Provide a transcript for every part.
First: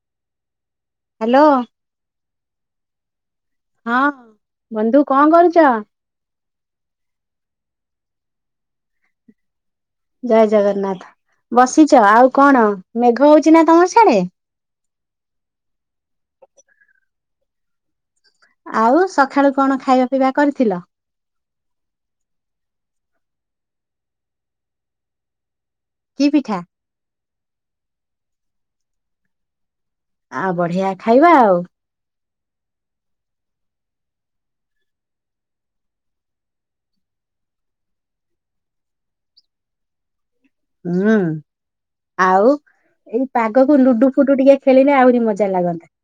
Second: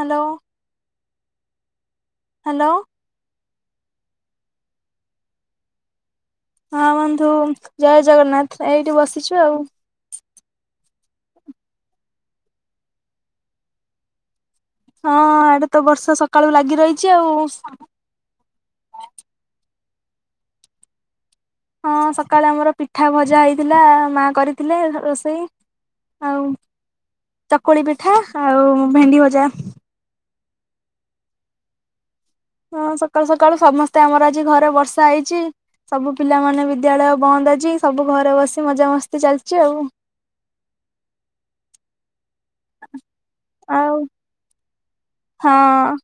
Hello. Hello. Hello. ହଁ ବନ୍ଧୁ କଣ କରୁଚ? ହଁ ବନ୍ଧୁ ଜୟ ଜଗନ୍ନାଥ ଏଇଠି ବସିଛୁ ଆଉ। ଜୟ ଜଗନ୍ନାଥ। ବସିଛ ଆଉ କଣ ମେଘ ହଉଛି ନା ତୋମର ସିଆଡେ? ହଁ ଆଡେ ତ ବର୍ଷା ସକାଳୁ ଲାଗି ରହିଛି ଆଉ। ଆଉ ସଖାଳୁ କଣ ଖାଇବା ପିଇବା କରିଥିଲ? ହଁ ସକାଳେ ଆମର ପିଠା ଭଜା ହେଇଥିଲା। ମା କରିଥିଲେ ରୋଷେଇ। କି ଆଉ ପିଠା? ଚକୁଳି ପିଠା ଆଉ ଭେଣ୍ଡି ଭଜା। ଆଉ ବଢିଆ ଖାଇବା ଆଉ। ହଁ ସକାଳୁ ସକାଳୁ ସମସ୍ତେ ଆମର ଆଜି ଘରେ ବର୍ଷା ହେଇଛି। ସବୁ ପିଲାମାନେ ବିଦ୍ୟାଳୟ ବନ୍ଦ ଅଛି। ସବୁ ଘରେ ବସି ମଜାମସ୍ତି ଚାଲିଚି ଆଉ। ହୁଁ, ଆଉ ଏଇ ପାଗକୁ ଆଉ ଲୁଡୁ ଫୁଡୁ ଟିକେ ଖେଳିନେ ଆହୁରି ମଜା ଲାଗନ୍ତା।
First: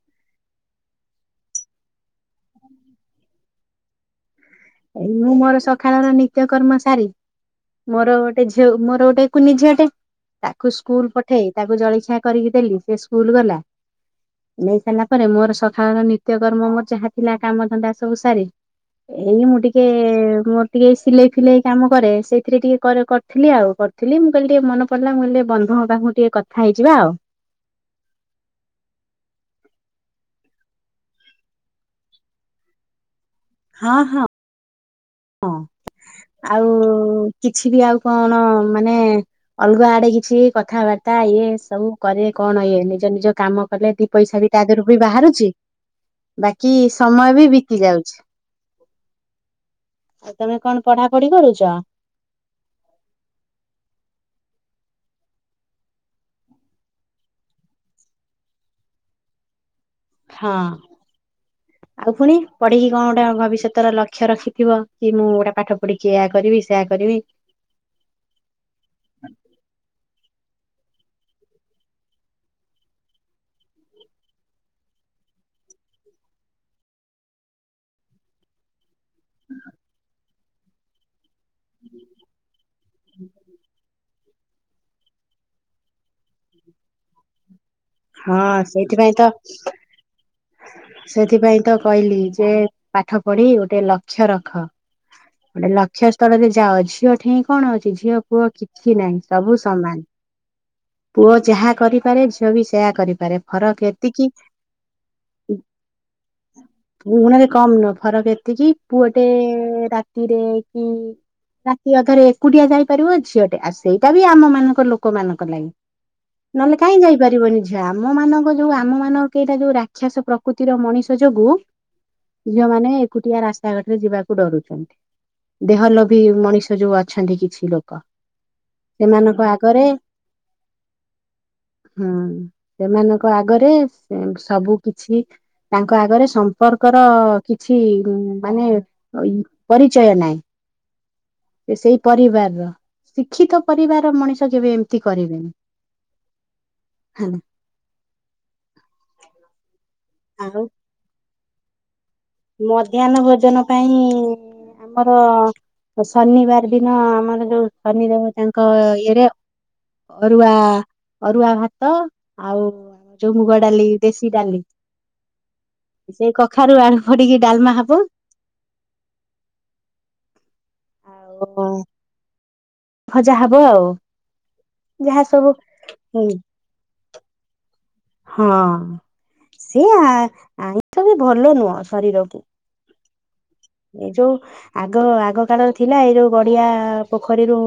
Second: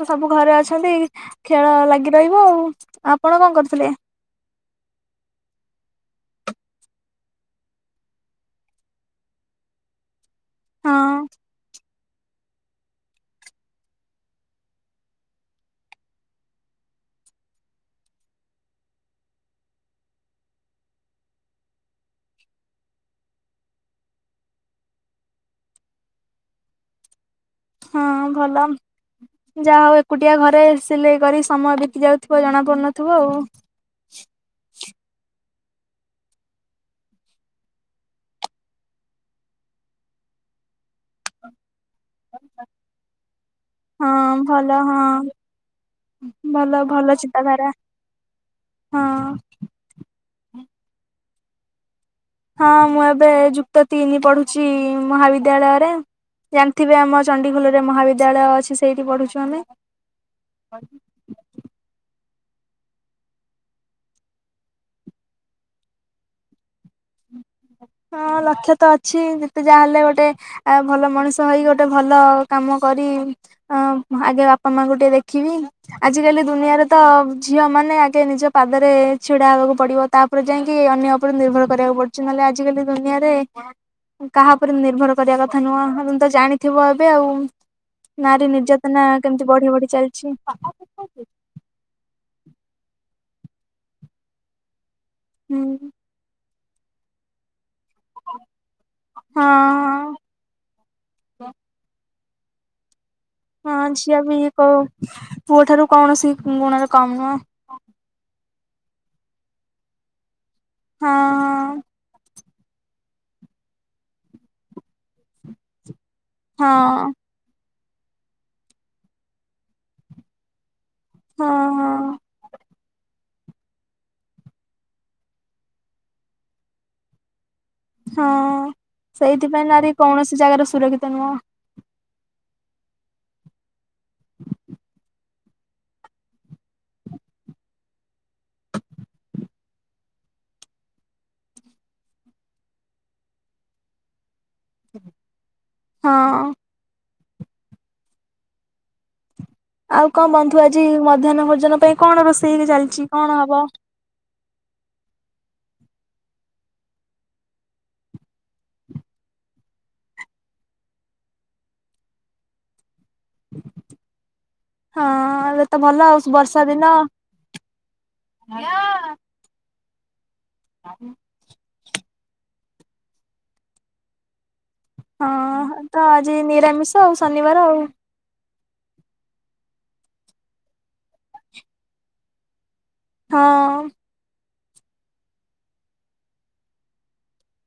ତ ସବୁ ଘରେ ଅଛନ୍ତି ଖେଳ ଲାଗି ରହିବ ଆଉ। ଆପଣ କଣ କରୁଥିଲେ? ଏଇ ମୁଁ ମୋର ସଖାଳ ର ନିତ୍ୟ କର୍ମ ସାରି ମୋର ଗୋଟେ ଝିଅ, ମୋର ଗୋଟେ କୁନି ଝିଅଟେ ତାକୁ ହଁ ସ୍କୁଲ୍ ପଠେଇ। ତାକୁ ଜଳଖିଆ କରିକି ଦେଲି ସେ ସ୍କୁଲ୍ ଗଲା। ନେଇ ସାରିଲା ପରେ ମୋର ସଖାଳର ନିତ୍ୟକର୍ମ ମୋର ଯାହା ଥିଲା କାମ ଧନ୍ଦା ସବୁ ସାରି। ଏଇ ମୁଁ ଟିକେ ମୋର ଟିକେ ସିଲେଇ ଫିଲେଇ କାମ କରେ। ସେଇ ଥିରେ ଟିକେ କର କରିଥିଲି ଆଉ। କରିଥିଲି ମୁଁ କହିଲି ଟିକେ ମନ ପଡିଲା ମୁଁ କହିଲି ଟିକେ ବନ୍ଧୁ ପାଖକୁ ଟିକେ କଥା ହେଇଯିବା ଆଉ। ହଁ ଭଲ। ଯାହା ହଉ ଏକୁଟିଆ ଘରେ ସିଲେଇ କରି ସମୟ ବିିତି ଯାଉଥିବ ଜଣା ପଡୁନଥୁବ। ହଁ, ହଁ। ହଁ। ଆଉ କିଛି ବି ଆଉ କଣ ମାନେ ଅଲଗା ଆଡେ କିଛି କଥାବାର୍ତ୍ତା ତା ଇଏ ସବୁ କରେ କଣ ଇଏ ନିଜ ନିଜ କାମ କଲେ ଦି ପଇସା ହଁ ବି ତା ଭଲ ଦେହରୁ ହଁ ବି ବାହାରୁଛିି। ବାକି, ଭଲ ଭଲ ସମୟ ବି ଚିନ୍ତାଧାରା ବିତି ଯାଉଛି। ହଁ। ଆଉ ତମେ କଣ ପଢ଼ା ପଢ଼ି କରୁଚ? ହଁ, ମୁଁ ଏବେ ଯୁକ୍ତ ତିନି ପଢୁଛି, ମହାବିଦ୍ୟାଳୟରେ। ଜାଣିଥିବେ, ଆମ ଚଣ୍ଡିଖୋଲରେ ମହାବିଦ୍ୟାଳୟ ଅଛି। ସେଇଠି ପଢୁଛୁ ଆମେ। ହଁ, ଆଉ ପୁଣି। ପଢିକି କଣ ଗୋଟେ ଭବିଷ୍ୟତର ଲକ୍ଷ୍ୟ ରଖିଥିବ! କି ମୁଁ ଗୋଟେ ପାଠ ପଢିକି ଏୟା କରିବି, ସେୟଆ କରିବି। ହଁ, ଲକ୍ଷ ତ ଅଛି। ଯେତେ ଯାହାହେଲେ ଗୋଟେ ଆ ଭଲ ମଣିଷ ହେଇ, ଗୋଟେ ଭଲ କାମ କରି, ଅଁ ଆଗେ ବାପା ମାଁ ଙ୍କୁ ଟିକେ ଦେଖି ଖିବି। ଆଜିକାଲି ଦୁନିଆରେ ତ ଝିଅ ମାନେ ଆଗେ ନିଜ ପାଦରେ ଛିଡା ହେବାକୁ ପଡିବ। ତା'ପରେ ଯାଇକି ଅନ୍ୟ ଉପରେ ନିର୍ଭର କରିବାକୁ ପଡୁଛି। ନହେଲେ ଆଜିକାଲି ଦୁନିଆରେ କାହା ଉପରେ ନିର୍ଭର କରିବା କଥା ନୁହଁ। ଆପଣ ତ ଜାଣିଥିବ ଏବେ ଆଉ। ନାରୀ ହଁ ନିର୍ଯାତନା ସେଇଥିପାଇଁ ତ କେମିତି ବଢି ବଢି ଚାଲିଛି? ଟେ ପାଠ ପଢି ଗୋଟେ ଲକ୍ଷ୍ୟ ରଖ। ଗୋଟେ ହୁଁ ଲକ୍ଷ୍ୟ ସ୍ଥଳରେ ଯେ ଯାଅ, ଝିଅଠେଇଁ କଣ ଅଛି? ଝିଅ ପୁଅ କିଛି ନାହିଁ। ହଁ ସବୁ ସମାନ। ପୁଅ ଯାହା କରିପାରେ ଝିଅ ବି ସେ ପାରେ। ଫରକ୍ ହଁ ଝିଅ ଏତିକି, ବି କୋଉ ପୁଅ ଠାରୁ କୌଣସି ଗୁଣରେ କମ ନୁହଁ ହଁ ଗୁଣରେ କମ୍ ନୁହଁ। ଫରକ ଏତିକି, ପୁଅଟେ ରାତିରେ କି! ହଁ। ରାତି ଅଧରେ ଏକୁଟିଆ ଯାଇପାରିବ ଝିଅଟେ। ଆଉ ସେଇଟା ବି ଆମ ମାନଙ୍କ ଲୋକମାନଙ୍କ ଲାଗି। ନହେଲେ କାଇଁ ହଁ ଯାଇପାରିବନି ଝିଅ! ଆମ ମାନଙ୍କ ଯୋଉ, ଆମ ମାନଙ୍କ କେଇଟା ଯୋଉ ରାକ୍ଷାସ ପ୍ରକୃତିର ମଣିଷ ତ ଯୋଗୁଁ ହଁ ହଁ ଝିଅମାନେ ଏକୁଟିଆ ରାସ୍ତା ଘାଟରେ ଯିବାକୁ ଡରୁଛନ୍ତି। ଦେହ ଲୋଭୀ ମଣିଷ ଯୋଉ ଅଛନ୍ତି କିଛି। ଲୋକ ହଁ, ସେମାନଙ୍କ ସେଇଥିପାଇଁ ଆଗରେ ନାରୀ କୌଣସି ଜାଗାରେ ସୁରକ୍ଷିତ ନୁହଁ। ହୁଁ, ସେମାନଙ୍କ ଆଗରେ ସେ ସବୁ କିଛି ତାଙ୍କ ଆଗରେ ସମ୍ପର୍କର କିଛି ମାନେ, ଇ ପରିଚୟ ନାହିଁ। ଇଏ ସେଇ ପରିବାର ର। ଶିକ୍ଷିତ ପରିବାର ମଣିଷ ଯେବେ ଏମିତି କରିବେନି। ହଁ। ହେଲା। ଆଉ, କଁ ବନ୍ଧୁ ଆଉ ଆଜି ମଧ୍ୟାହ୍ନ ଭୋଜନ ପାଇଁ କଣ ରୋଷେଇ ଚାଲିଛି ମଧ୍ୟାହ୍ନ କଣ ହବ? ଭୋଜନ ପାଇଁ, ଆମର ଶନିବାର ଦିନ ଆମର ଯୋଉ ଶନି ଦେବ, ତାଙ୍କ ଇଏର ଅରୁଆ, ଅରୁଆ ଭାତ ଆଉ-ଉ ଯଉ ମୁୁଗ ଡାଲି, ଦେଶୀ ଡାଲି, ହଁ ଏବେ ତ ଭଲ ଆଉ ସେଇ ବର୍ଷା କଖାରୁ ଦିନ ଆଳୁ ଇଏ ଡାଲମା ହବ। ଆଉ-ଉଁ ଭଜା ହବ ଆଉ। ଯାହା ହଁ, ସବୁ ତ ଆଜି ନିରାମିଷ ଆଉ ଶନିବାର ଆଉ। ହଁ, ସେ ଆ-ଆଇଷଁ ବି, ଭଲ ନୁହଁ ଶରୀରକୁ। ହଁ ଏଇ ଯୋଉ ଆଗ ଆଗ କାଳରେ ଥିଲା, ଏଇ ଯୋଉ ଗଡିଆ ପୋଖରୀରୁ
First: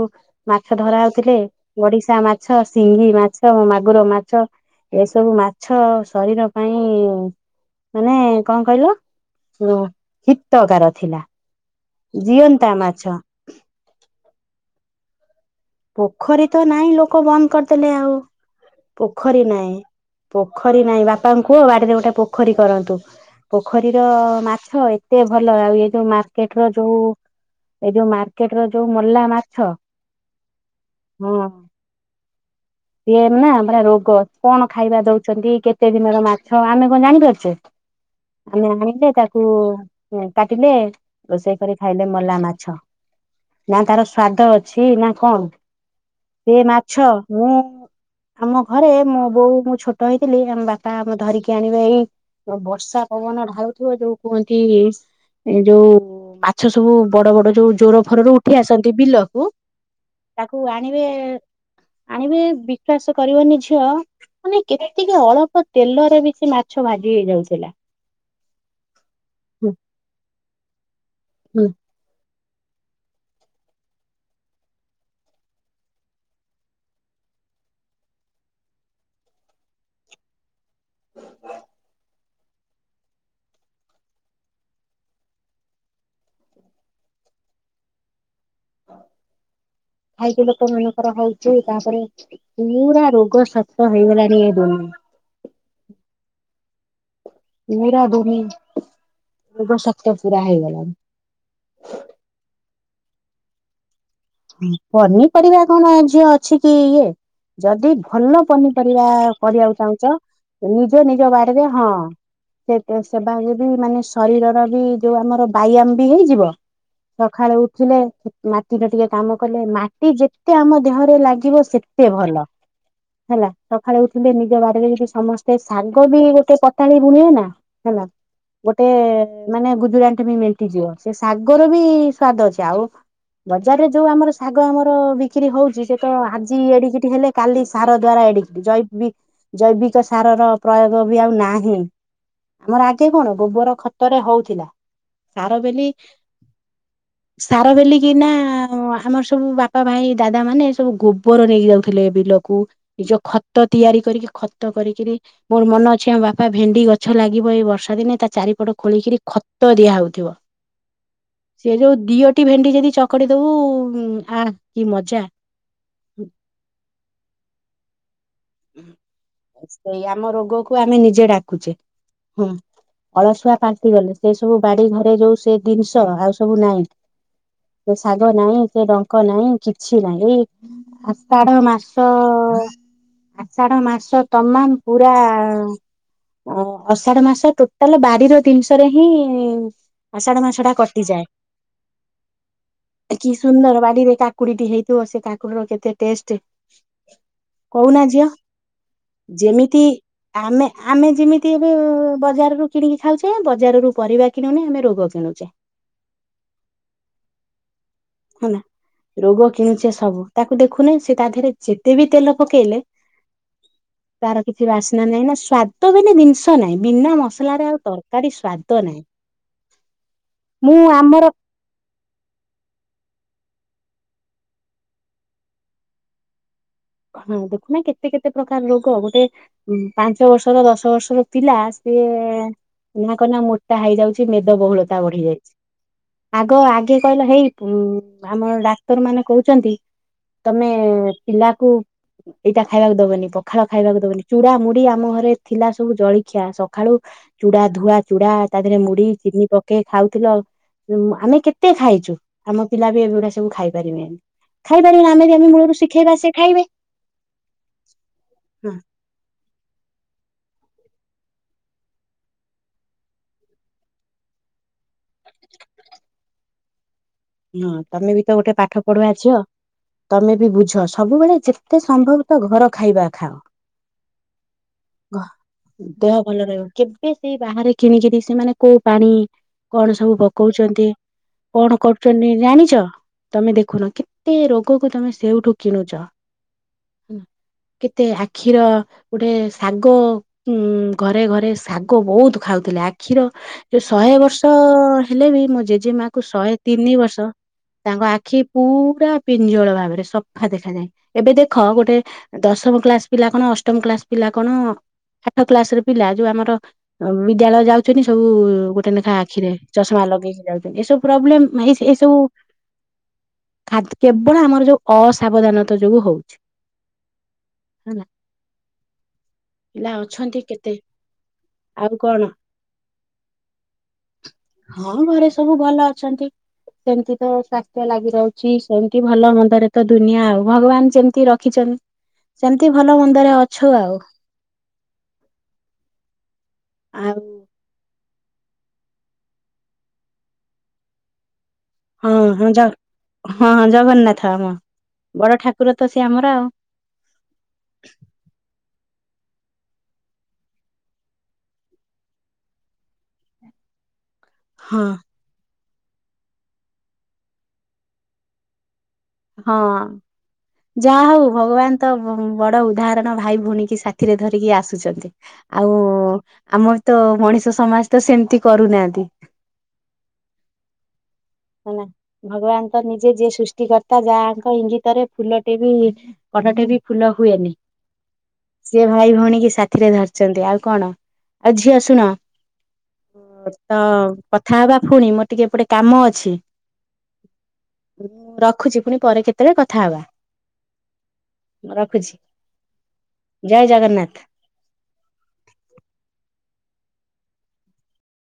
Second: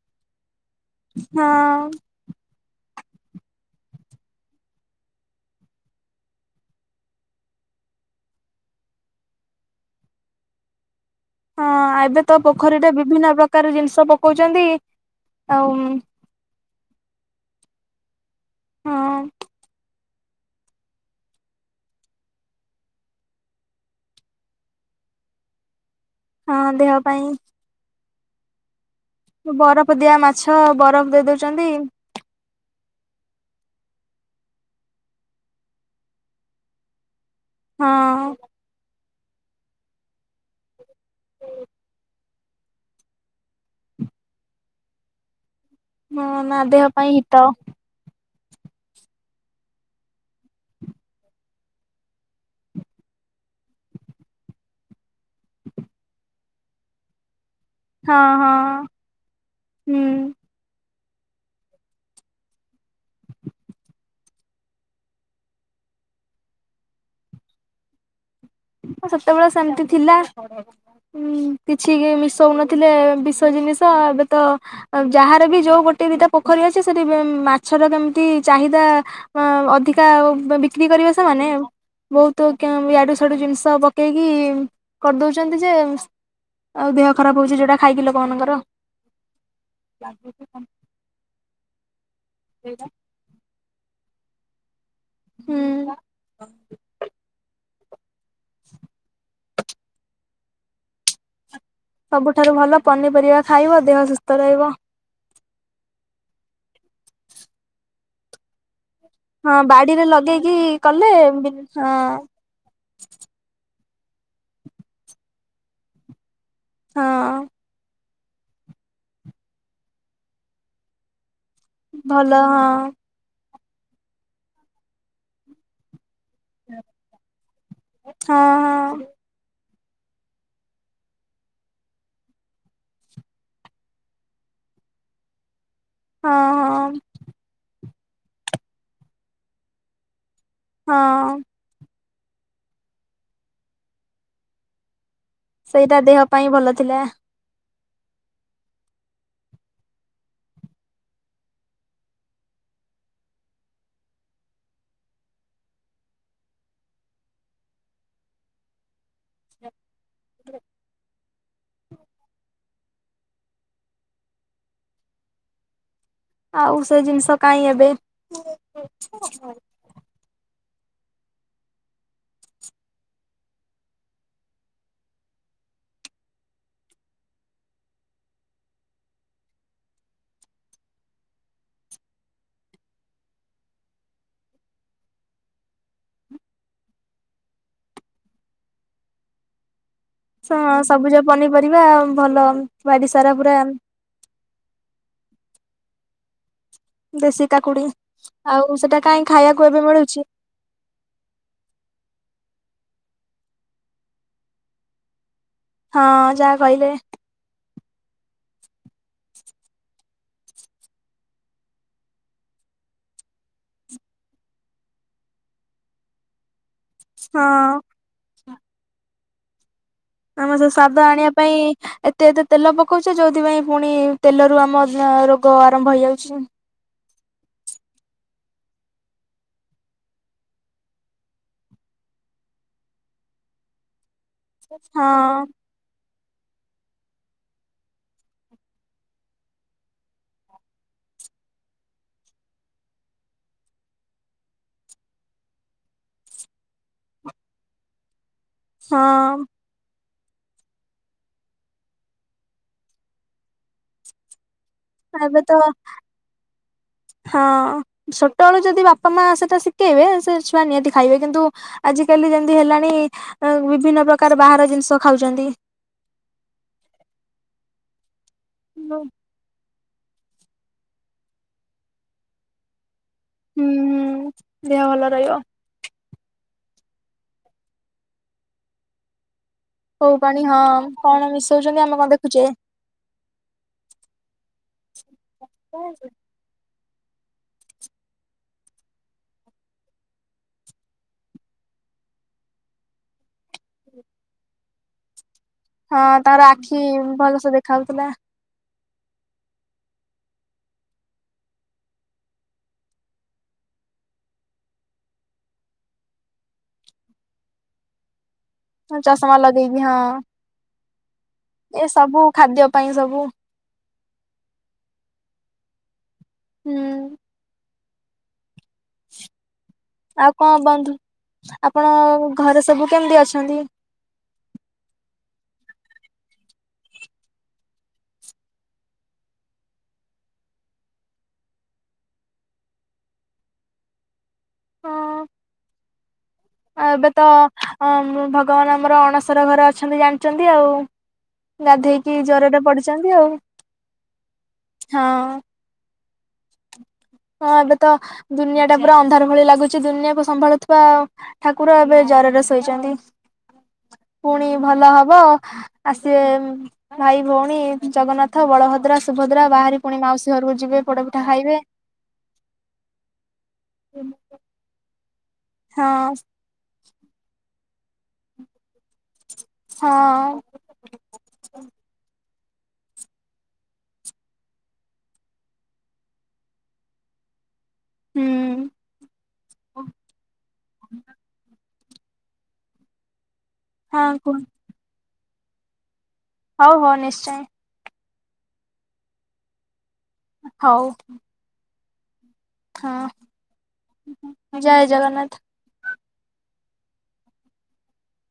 ମାଛ ଧରା ହଉଥିଲେ, ହଁ। ଗଡିଶା ମାଛ, ସିଙ୍ଗି ମାଛ, ମାଗୁର ମାଛ, ଏସବୁ ମାଛ ଶରୀର ପାଇଁ ମାନେ କଣ କହିଲ! ଯଉ ହିତକାର ଥିଲା। ହଁ, ଏବେ ତ ଜିଅନ୍ତା ପୋଖରୀରେ ମାଛ ବିଭିନ୍ନ ପ୍ରକାର ଜିନିଷ ପକଉଚନ୍ତି। ଆଉ ପୋଖରୀ ତ ନାଇଁ ଲୋକ ବନ୍ଦ କରିଦେଲେ ଆଉ। ହଁ। ପୋଖରୀ ନାହିଁ। ପୋଖରୀ ନାହିଁ। ବାପାଙ୍କୁ କୁହ ବାଡିରେ ଗୋଟେ ପୋଖରୀ କରନ୍ତୁ। ପୋଖରୀର ମାଛ ଏତେ ଭଲ। ଆଉ ଏ ଯୋଉ ମାର୍କେଟ ର ହଁ ଦେହ ଯୋଉ, ପାଇଁ ଏଇ ଯୋଉ ମାର୍କେଟ ର ଯୋଉ ମଲା ମାଛ ବରଫ ଦିଆ ମାଛ, ବରଫ ଦେଇ ଦଉଛନ୍ତି। ହ ସିଇନା ପୁରା ରୋଗ। କଣ ଖାଇବା ଦଉଛନ୍ତି, କେତେ ଦିନର ମାଛ, ଆମେ କଣ ଜାଣିପାରୁଛୁ? ହଁ। ଚେ ଆମ ଆଣିିଲେ ତା କୁ କାଟିଲେ, ରୋଷେଇ କରି ଖାଇଲେ ମଲା ମାଛ। ନା, ତାର ସ୍ଵାଦ ଅଛି ନା! କଣ ହଁ ନା ସେ ଦେହ ମାଛ ପାଇଁ ହିତ ମୁଁ ଆମ ଘରେ ମୁଁ ବୋଉ ମୁଁ ଛୋଟ ହେଇଥିଲି ଆମ ବାପା ଆମ ଧରିକି ଆଣିବେ ଏଇ ବର୍ଷା ପବନ ଢାଳୁଥିବ ଯୋଉ କୁହନ୍ତି ଏ ଯୋଉ ମାଛ ସବୁ ବଡ ବଡ ଯୋଉ ଜୋର ହଁ ଫୋରରୁ ଉଠି ହଁ ଆସନ୍ତି ବିଲକୁ, ହୁଁ ତାକୁ ଆଣିବେ ଆଣିବେ ବିଶ୍ୱାସ କରିବନି ଝିଅ ମାନେ କେତିକି ଅଳ୍ପ ତେଲରେ ବି ସେ ମାଛ ଭାଜି ହେଇଯାଉଥିଲା। ସେତେବେଳେ ସେମିତି ଥିଲା। କିଛି ମିଶ ଶୋଉନଥିଲେ ବିଷ ଜିନିଷ। ଏବେ ତ ଯାହାର ବି ଯୋଉ ଗୋଟେ ଦିଟା ପୋଖରୀ ଅଛି ସେଠି ମାଛର କେମିତି ଚାହିଦା ଅଧିକା ବିକ୍ରି କରିବେ ସେମାନେ ବହୁତ କୁ ଇଆଡୁ ଜିନିଷ ପକେଇକି କରିଦଉଛନ୍ତି ଯେ ଆଉ ଦେହ ଖରାପ ହଉଚି ଯୋଉଟା ଖାଇକି ଲୋକମାନଙ୍କର। ଖାଇକି ଲୋକ ମାନଙ୍କର ହଉଚି। ତାପରେ ପୁରା ରୋଗ ସତ ହେଇଗଲାଣିି। [unintelligible] ହୁଁ। ପୁରା [unintelligible] ଶକ୍ତ ପୁରା ହେଇଗଲାଣି। ସବୁଠାରୁ ଭଲ ପନିପରିବା ଖାଇବ ଦେହ ସୁସ୍ ପନିପରିବା କଣ ଝିଅ ଅଛି କି ଇଏ। ଯଦି ଭଲ ପନିପ ପରିବା ହଁ କରିବାକୁ ବାଡିରେ ଚାହୁଁଚ, ଲଗେଇକି ନିଜ କଲେ ନିଜ ବାଡି ରେ ହଁ [unintelligible] ସେବା ଯେ ବି ମାନେ ଶରୀରର ବି ଯୋଉ ଆମର ବ୍ୟାୟାମ ବି ହେଇଯିବ। ହଁ। ସକାଳେ ଉଠିଲେ ମାଟିର ଟିକେ କାମ କଲେ, ମାଟି ଯେତେ ଆମ ଦେହରେ ଲାଗି ଖଟିବ ସେତେ ଭଲ ହେଲା। ସକାଳେ ଉଠିଲେ ନିଜ ବାଡି ରେ ଯଦି ସମସ୍ତେ ଶାଗ କୋଉଠି ଗୋଟେ ପଟାଳି ବୁଣିବେ ନା ହେଲା, ଗୋଟେ ହଁ ମାନେ ବୁ ଗୁଜୁରାଣ ଟି ବି ମେଣ୍ଟି ଯିବ। ସେ ଶାଗର ବି ସ୍ଵାଦ ଅଛି। ଆଉ ବଜାରରେ ଯୋଉ ଆମର ଶାଗ ଆମର ବିକ୍ରି ହଉଚି, ସେଏ ତ ହଁ ଆଜି ହଁ ଏଡ଼ିକି ଟେ ହେଲେ କାଲି ସାର ଦ୍ଵାରା ଏଡିକି ଜ ଜୈବିକ ସାରର ହଁ ପ୍ରୟୋଗ ବି ଆଉ ହଁ ନାହିଁ। ଆମର ଆଗେ କଣ ଗୋବର ଖତରେ ହଉଥିଲା। ସାରବେଲି ସେଇଟା ଦେହ ପାଇଁ ଭଲ ଥିଲା। ସାରବେଲି କି ନା ଆମର ସବୁ ବାପା ଭାଇ ଦାଦା ମାନେ ସବୁ ଗୋବର ନେଇକି ଯାଉଥିଲେ ବିଲକୁ, ନିଜ ଖତ ତିଆରି କରିକି ଖତ କରିକିରି ମୋର ମନ ଅଛି ଆମ ବାପା ଭେଣ୍ଡି ଗଛ ଲାଗିବ ଏଇ ବର୍ଷା ଦିନେ ତା ଚାରିପଟ ଖୋଳିକିରି ଖତ ଦିଆ ହଉଥିବ। ସେ ଯୋଉ ଦିଅଟି ଭେଣ୍ଡି ଯଦି ଚକଡ଼ି ଦବୁ ଆହା କି ମଜା! ଆଉ ସେ ଜିନିଷ କାଇଁ ଏବେ। ସେଇ ଆମ ରୋଗକୁ ଆମେ ନିଜେ ଡାକୁଚେ। ହୁଁ। ଅଳସୁଆ ପାଲଟି ଗଲେ। ସେ ସବୁ ବାଡି ଘରେ ଯୋଉ ସେ ଜିନିଷ ଆଉ ସବୁ ନାଇଁ। ସେ ଶାଗ ନାଇଁ ସେ ଡଙ୍କ ନାଇଁ କିଛି ନାଇଁ। ଏଇ ଆଷାଢ ମାସ ଅ ଆଷାଢ ମାସ ତମାମ ପୁରା ଅ ଅଷାଢ ମାସ ଟୋଟାଲ ବାଡି ର ଦିନିଷରେ ହିଁ ଆଷାଢ ମାସଟା ହଁ ସବୁଜ କଟିଯାଏ। ପନିପରିବା ଭଲ ବାଡି କି ସାରା ପୁରା ସୁନ୍ଦର ବାଡିରେ କାକୁଡିଟି ହେଇଥିବ ସେ କା କୁଡ଼ିର କେତେ ଟେଷ୍ଟେ। ଦେଶୀ କାକୁଡି। ଆଉ ସେଟା କାହିଁ ଖାଇବାକୁ ଯେମିତି ଏବେ ମିଳୁଛି ଆମେ ଆମେ ଯେମିତି ଏବେ ବ ବଜାର ରୁ କିଣିକି ଖାଉଚେ, ବଜାର ରୁ ପରିବା କିଣୁନେ ଆମେ ରୋଗ କିଣୁଚ଼େ। ହଁ ଯାହା କହିଲେ। ହଁ ନା। ରୋଗ କିଣୁଚେ ସବୁ ତାକୁ ଦେଖୁନେ ସେ ତା ଦିହରେ ଯେତେ ବି ତେଲ ପକେଇଲେ ତାର କିଛି ବାସ୍ନା ନାହିଁ ନା ସ୍ଵାଦ ବୋଲି ଜିନିଷ ନାହିଁ। ବିନା ମସଲାରେ ହଁ ଆଉ ତରକାରୀ ସ୍ଵାଦ ନାହିଁ। ଆମେ ସେ ମୁଁ ସ୍ଵାଦ ଆମର ଆଣିବା ପାଇଁ ଏତେ ଏତେ ତେଲ ପକଉଚ଼େ ଯୋଉ ଥିପାଇଁ ପୁଣି ତେଲରୁ ଆମର ରୋଗ ଆରମ୍ଭ ହେଇଯାଉଚିଁ। ହଁ ଦେଖୁନା କେତେ କେତେ ପ୍ରକାର ରୋଗ ଗୋଟେ ପାଞ୍ଚ ବର୍ଷର ଦଶ ବର୍ଷର ପିଲା ସେ ଏ [unintelligible] କନା ମୋଟା ହେଇଯାଉଚ଼ି ମେଦ ବହୁଳତା ବଢି ହଁ ଯାଇଛି। ଆଗ ଆ କିଏ କହିଲା ହେଇ ପୁ ଆମର ଡାକ୍ତର ମାନେ କହୁଚ଼ନ୍ତି ତମେ ପିଲାକୁ ଏଇଟା ଖାଇୟାକୁ ଦବନି ପଖାଳ ଖାଇବାକୁ ଦବନି ଚୁଡା, ମୁୁଡି ଆମ ଘରେ ଥିଲା ସବୁ ଜଳଖିଆ ସଖାଳୁ ଓଉ ଚୁଡା ଧୁଆ ଚୁଡା ତା ଧିଅରେ ମୁଢ଼ି ହଁ ଚିନି ପକେଇ ଖାଉ। ଥିଲା ଆଉ ଆମେ କେତେ ଖାଇଚୁ ଆମ ପିଲା ବି ଏଗୁଡ଼ା ସବୁ ଖାଇପାରିବେନି। ଖାଇପାରିବେନା ଆମେ ଏବେ ଯେମି ତ ମୂଲୁରୁ ଶିଖେଇବା ସେ ଖାଇବେ। ହଁ ଛୋଟଏଳୁ ହଁ ଯଦି ବାପା, ମା ସେଟା ଶିକେଇବେ ସେ ଛୁଆ ନିହାତି ଖାଇବେ କିନ୍ତୁ ଆଜିକାଲି ଯେମିତି ହେଲାଣି ବିଭିନ୍ନ ପ୍ରକାର ବାହାର ଜିନିଷ ଖାଉଚ଼ନ୍ତି। [inaudible] ହଁ ତମେ ବି ତ ଗୋଟେ ପାଠ ହୁଁ ପଢୁଆ ଝିଅ। ତମେ ବି ବୁଝ ସବୁବେଳେ ଯେତେ ସମ୍ଭବ ତ ଘର ଖାଇବା ଖାଅ ହୁଁ ଦେହ ଭଲ ଗଃ ରହିବ ଦେହ ଭଲ ରହିବ। କେବେ ସେଇ ବାହାରେ କିଣିକିରି ସେମାନେ କୋଉ ପାଣି କଣ ସବୁ କୋଉ ପାଣି ହଁ ପକଉଚ଼ନ୍ତି କଣ କଣ ମିଶଉଛନ୍ତି ଆମେ କରୁ [unintelligible] ଦେଖୁଛେ। ଜାଣିଛ ତମେ ଦେଖୁନ କେତେ ରୋଗକୁ ତମେ ସେଉଠୁ କିଣୁଚ଼। [unintelligible] କେତେ ଆଖିର ଗୋଟେ ଶାଗ ଉଁ ଘରେ ଘରେ ଶାଗ ବହୁତ ଖାଉ ଥିଲେ ଆଖିର ଯଉ ଶହେ ବର୍ଷ ହେଲେ ବି ମୋ ଜେଜେ ହଁ ମା କୁ ତାର ଶହେ ଆଖି ତିନି ବର୍ଷ ଭଲସେ ଦେଖା ତାଙ୍କ ହାଉଥିଲା ଆଖି ପୁ ପୁରା ପିଞ୍ଜଳ ଭାବରେ ସଫା ଦେଖାଯାଏ। ଏବେ ଦେଖ ଗୋଟେ ଦଶମ କ୍ଲାସ ପିଲା କଣ ଅ ଷ୍ଟମ କ୍ଲାସ ପିଲା କଣ [unintelligible] ଠ କ୍ଲାସରେ ପିଲା ଯୋଉ ଆମର ଆଉ ବିଦ୍ୟାଳୟ ଯାଉଚ଼ନି ସବୁ ଗୋଟେ ନେଖା ଚଷମା ଆଖିରେ ଲଗେଇକି ଚଷମା ହଁ ଲଗେଇକି ଯାଉଚ଼ନ୍ତି। ଏସବୁ ପ୍ରବଲେମ୍ ମେହିସ୍ ଏ ସବୁ ଖାଦ୍ୟ ପାଇଁ ସବୁ ଖାଦ୍ କେବଳ ଆମର ଯୋଉ ଅସାବଧାନତା ଯୋଗୁ ହଉ ଉୁଁ। [unintelligible] ଲା। ଆଉ କଁ ବନ୍ଧୁ ଆଉ ଆପଣ କଣ ଘରେ ସବୁ କେମିତି ଅଛନ୍ତି? ହଁ ଘରେ ସବୁ ଭଲ ଅଛନ୍ତି। ସେମିତି ତ ସ୍ଵାସ୍ଥ୍ୟ ଲାଗି ରହୁଛି ସେମତି ଭଲ ମନ୍ଦରେ ତ ଦୁନିଆ ଆଉ ଭଗବାନ ସେମିତି ରଖ ରଖିଛନ୍ତି ସେମିତି ଭଲ ମନ୍ଦରେ ଅଛ ଆଉ [inaudible] ହଁ ଏବେ ଆଉ ତ ଭଗବାନ ଆମର ଅଣସର ଘରେ ଅଛନ୍ତି ଜାଣିଛନ୍ତି ଆଉ ହଁ ଗାଧେଇକି ହ ଜ୍ୱରରେ ପଡିଛନ୍ତି ଆଉ ହଁ ଜଗନ୍ନାଥ ଆମ ବଡ ହଁ ଠାକୁର ତ ସେ ଆମର ଆଉ ହଁ ଏବେ ତ ଦୁନିଆ ଟା ପୁରା ଅନ୍ଧାର ଭଳି ଲାଗୁଛି ଦୁନିଆକୁ ସମ୍ଭାଳୁଥିବା ଠାକୁର ଏବେ ଜରରେ ଶୋଇଛନ୍ତି ପୁଣି ହଁ ଭଲ ହବ ଆସିବେ ଭାଇ ଭଉଣୀ ଜଗନ୍ନାଥ ବଳଭଦ୍ର ସୁଭଦ୍ରା ହଁ ବାହାରି ପୁଣି ମାଉସୀ ଘରକୁ ଯିବେ ଯାହା ପୋଡପିଠା ହଉ ଖାଇବେ ଭଗବାନ ତ ବଡ ଉଦାହରଣ ଭାଇ ଭଉଣୀ କି ସାଥିରେ ଧରିକି ଆସୁଛନ୍ତି ଆଉ ହଁ ଆମର ତ ମଣିଷ ସମାଜ ତ ସେମିତି କରୁନାହାନ୍ତି ହଁ ହେଲା ଭଗବାନ ତ ନିଜେ ଯିଏ ସୃଷ୍ଟି କରତା ଯାହାଙ୍କ ଇଙ୍ଗିତରେ ଫୁଲଟେ ବି ପଟଟେ ବି ଫୁଲ ହୁଏନି ହୁଁ ସିଏ ଭାଇ ଭଉଣୀ କି ସାଥିରେ ଧରିଛନ୍ତି ଆଉ କଣ ଆଉ ଝିଅ ଶୁଣ ତ ହଁ କୁହ କଥା ହବା ପୁଣି ମୋର ଟିକେ ଏପଟେ କାମ ଅଛି ହଉ ହଉ ନିଶ୍ଚୟ ରଖୁଛି ପୁଣି ପରେ କେତେବେଳେ କଥା ହବା ହଉ। ମୁଁ ରଖୁଛି। ହଁ ଜୟ ଜଗନ୍ନାଥ। ଯୟ ଜଗନ୍ନାଥ।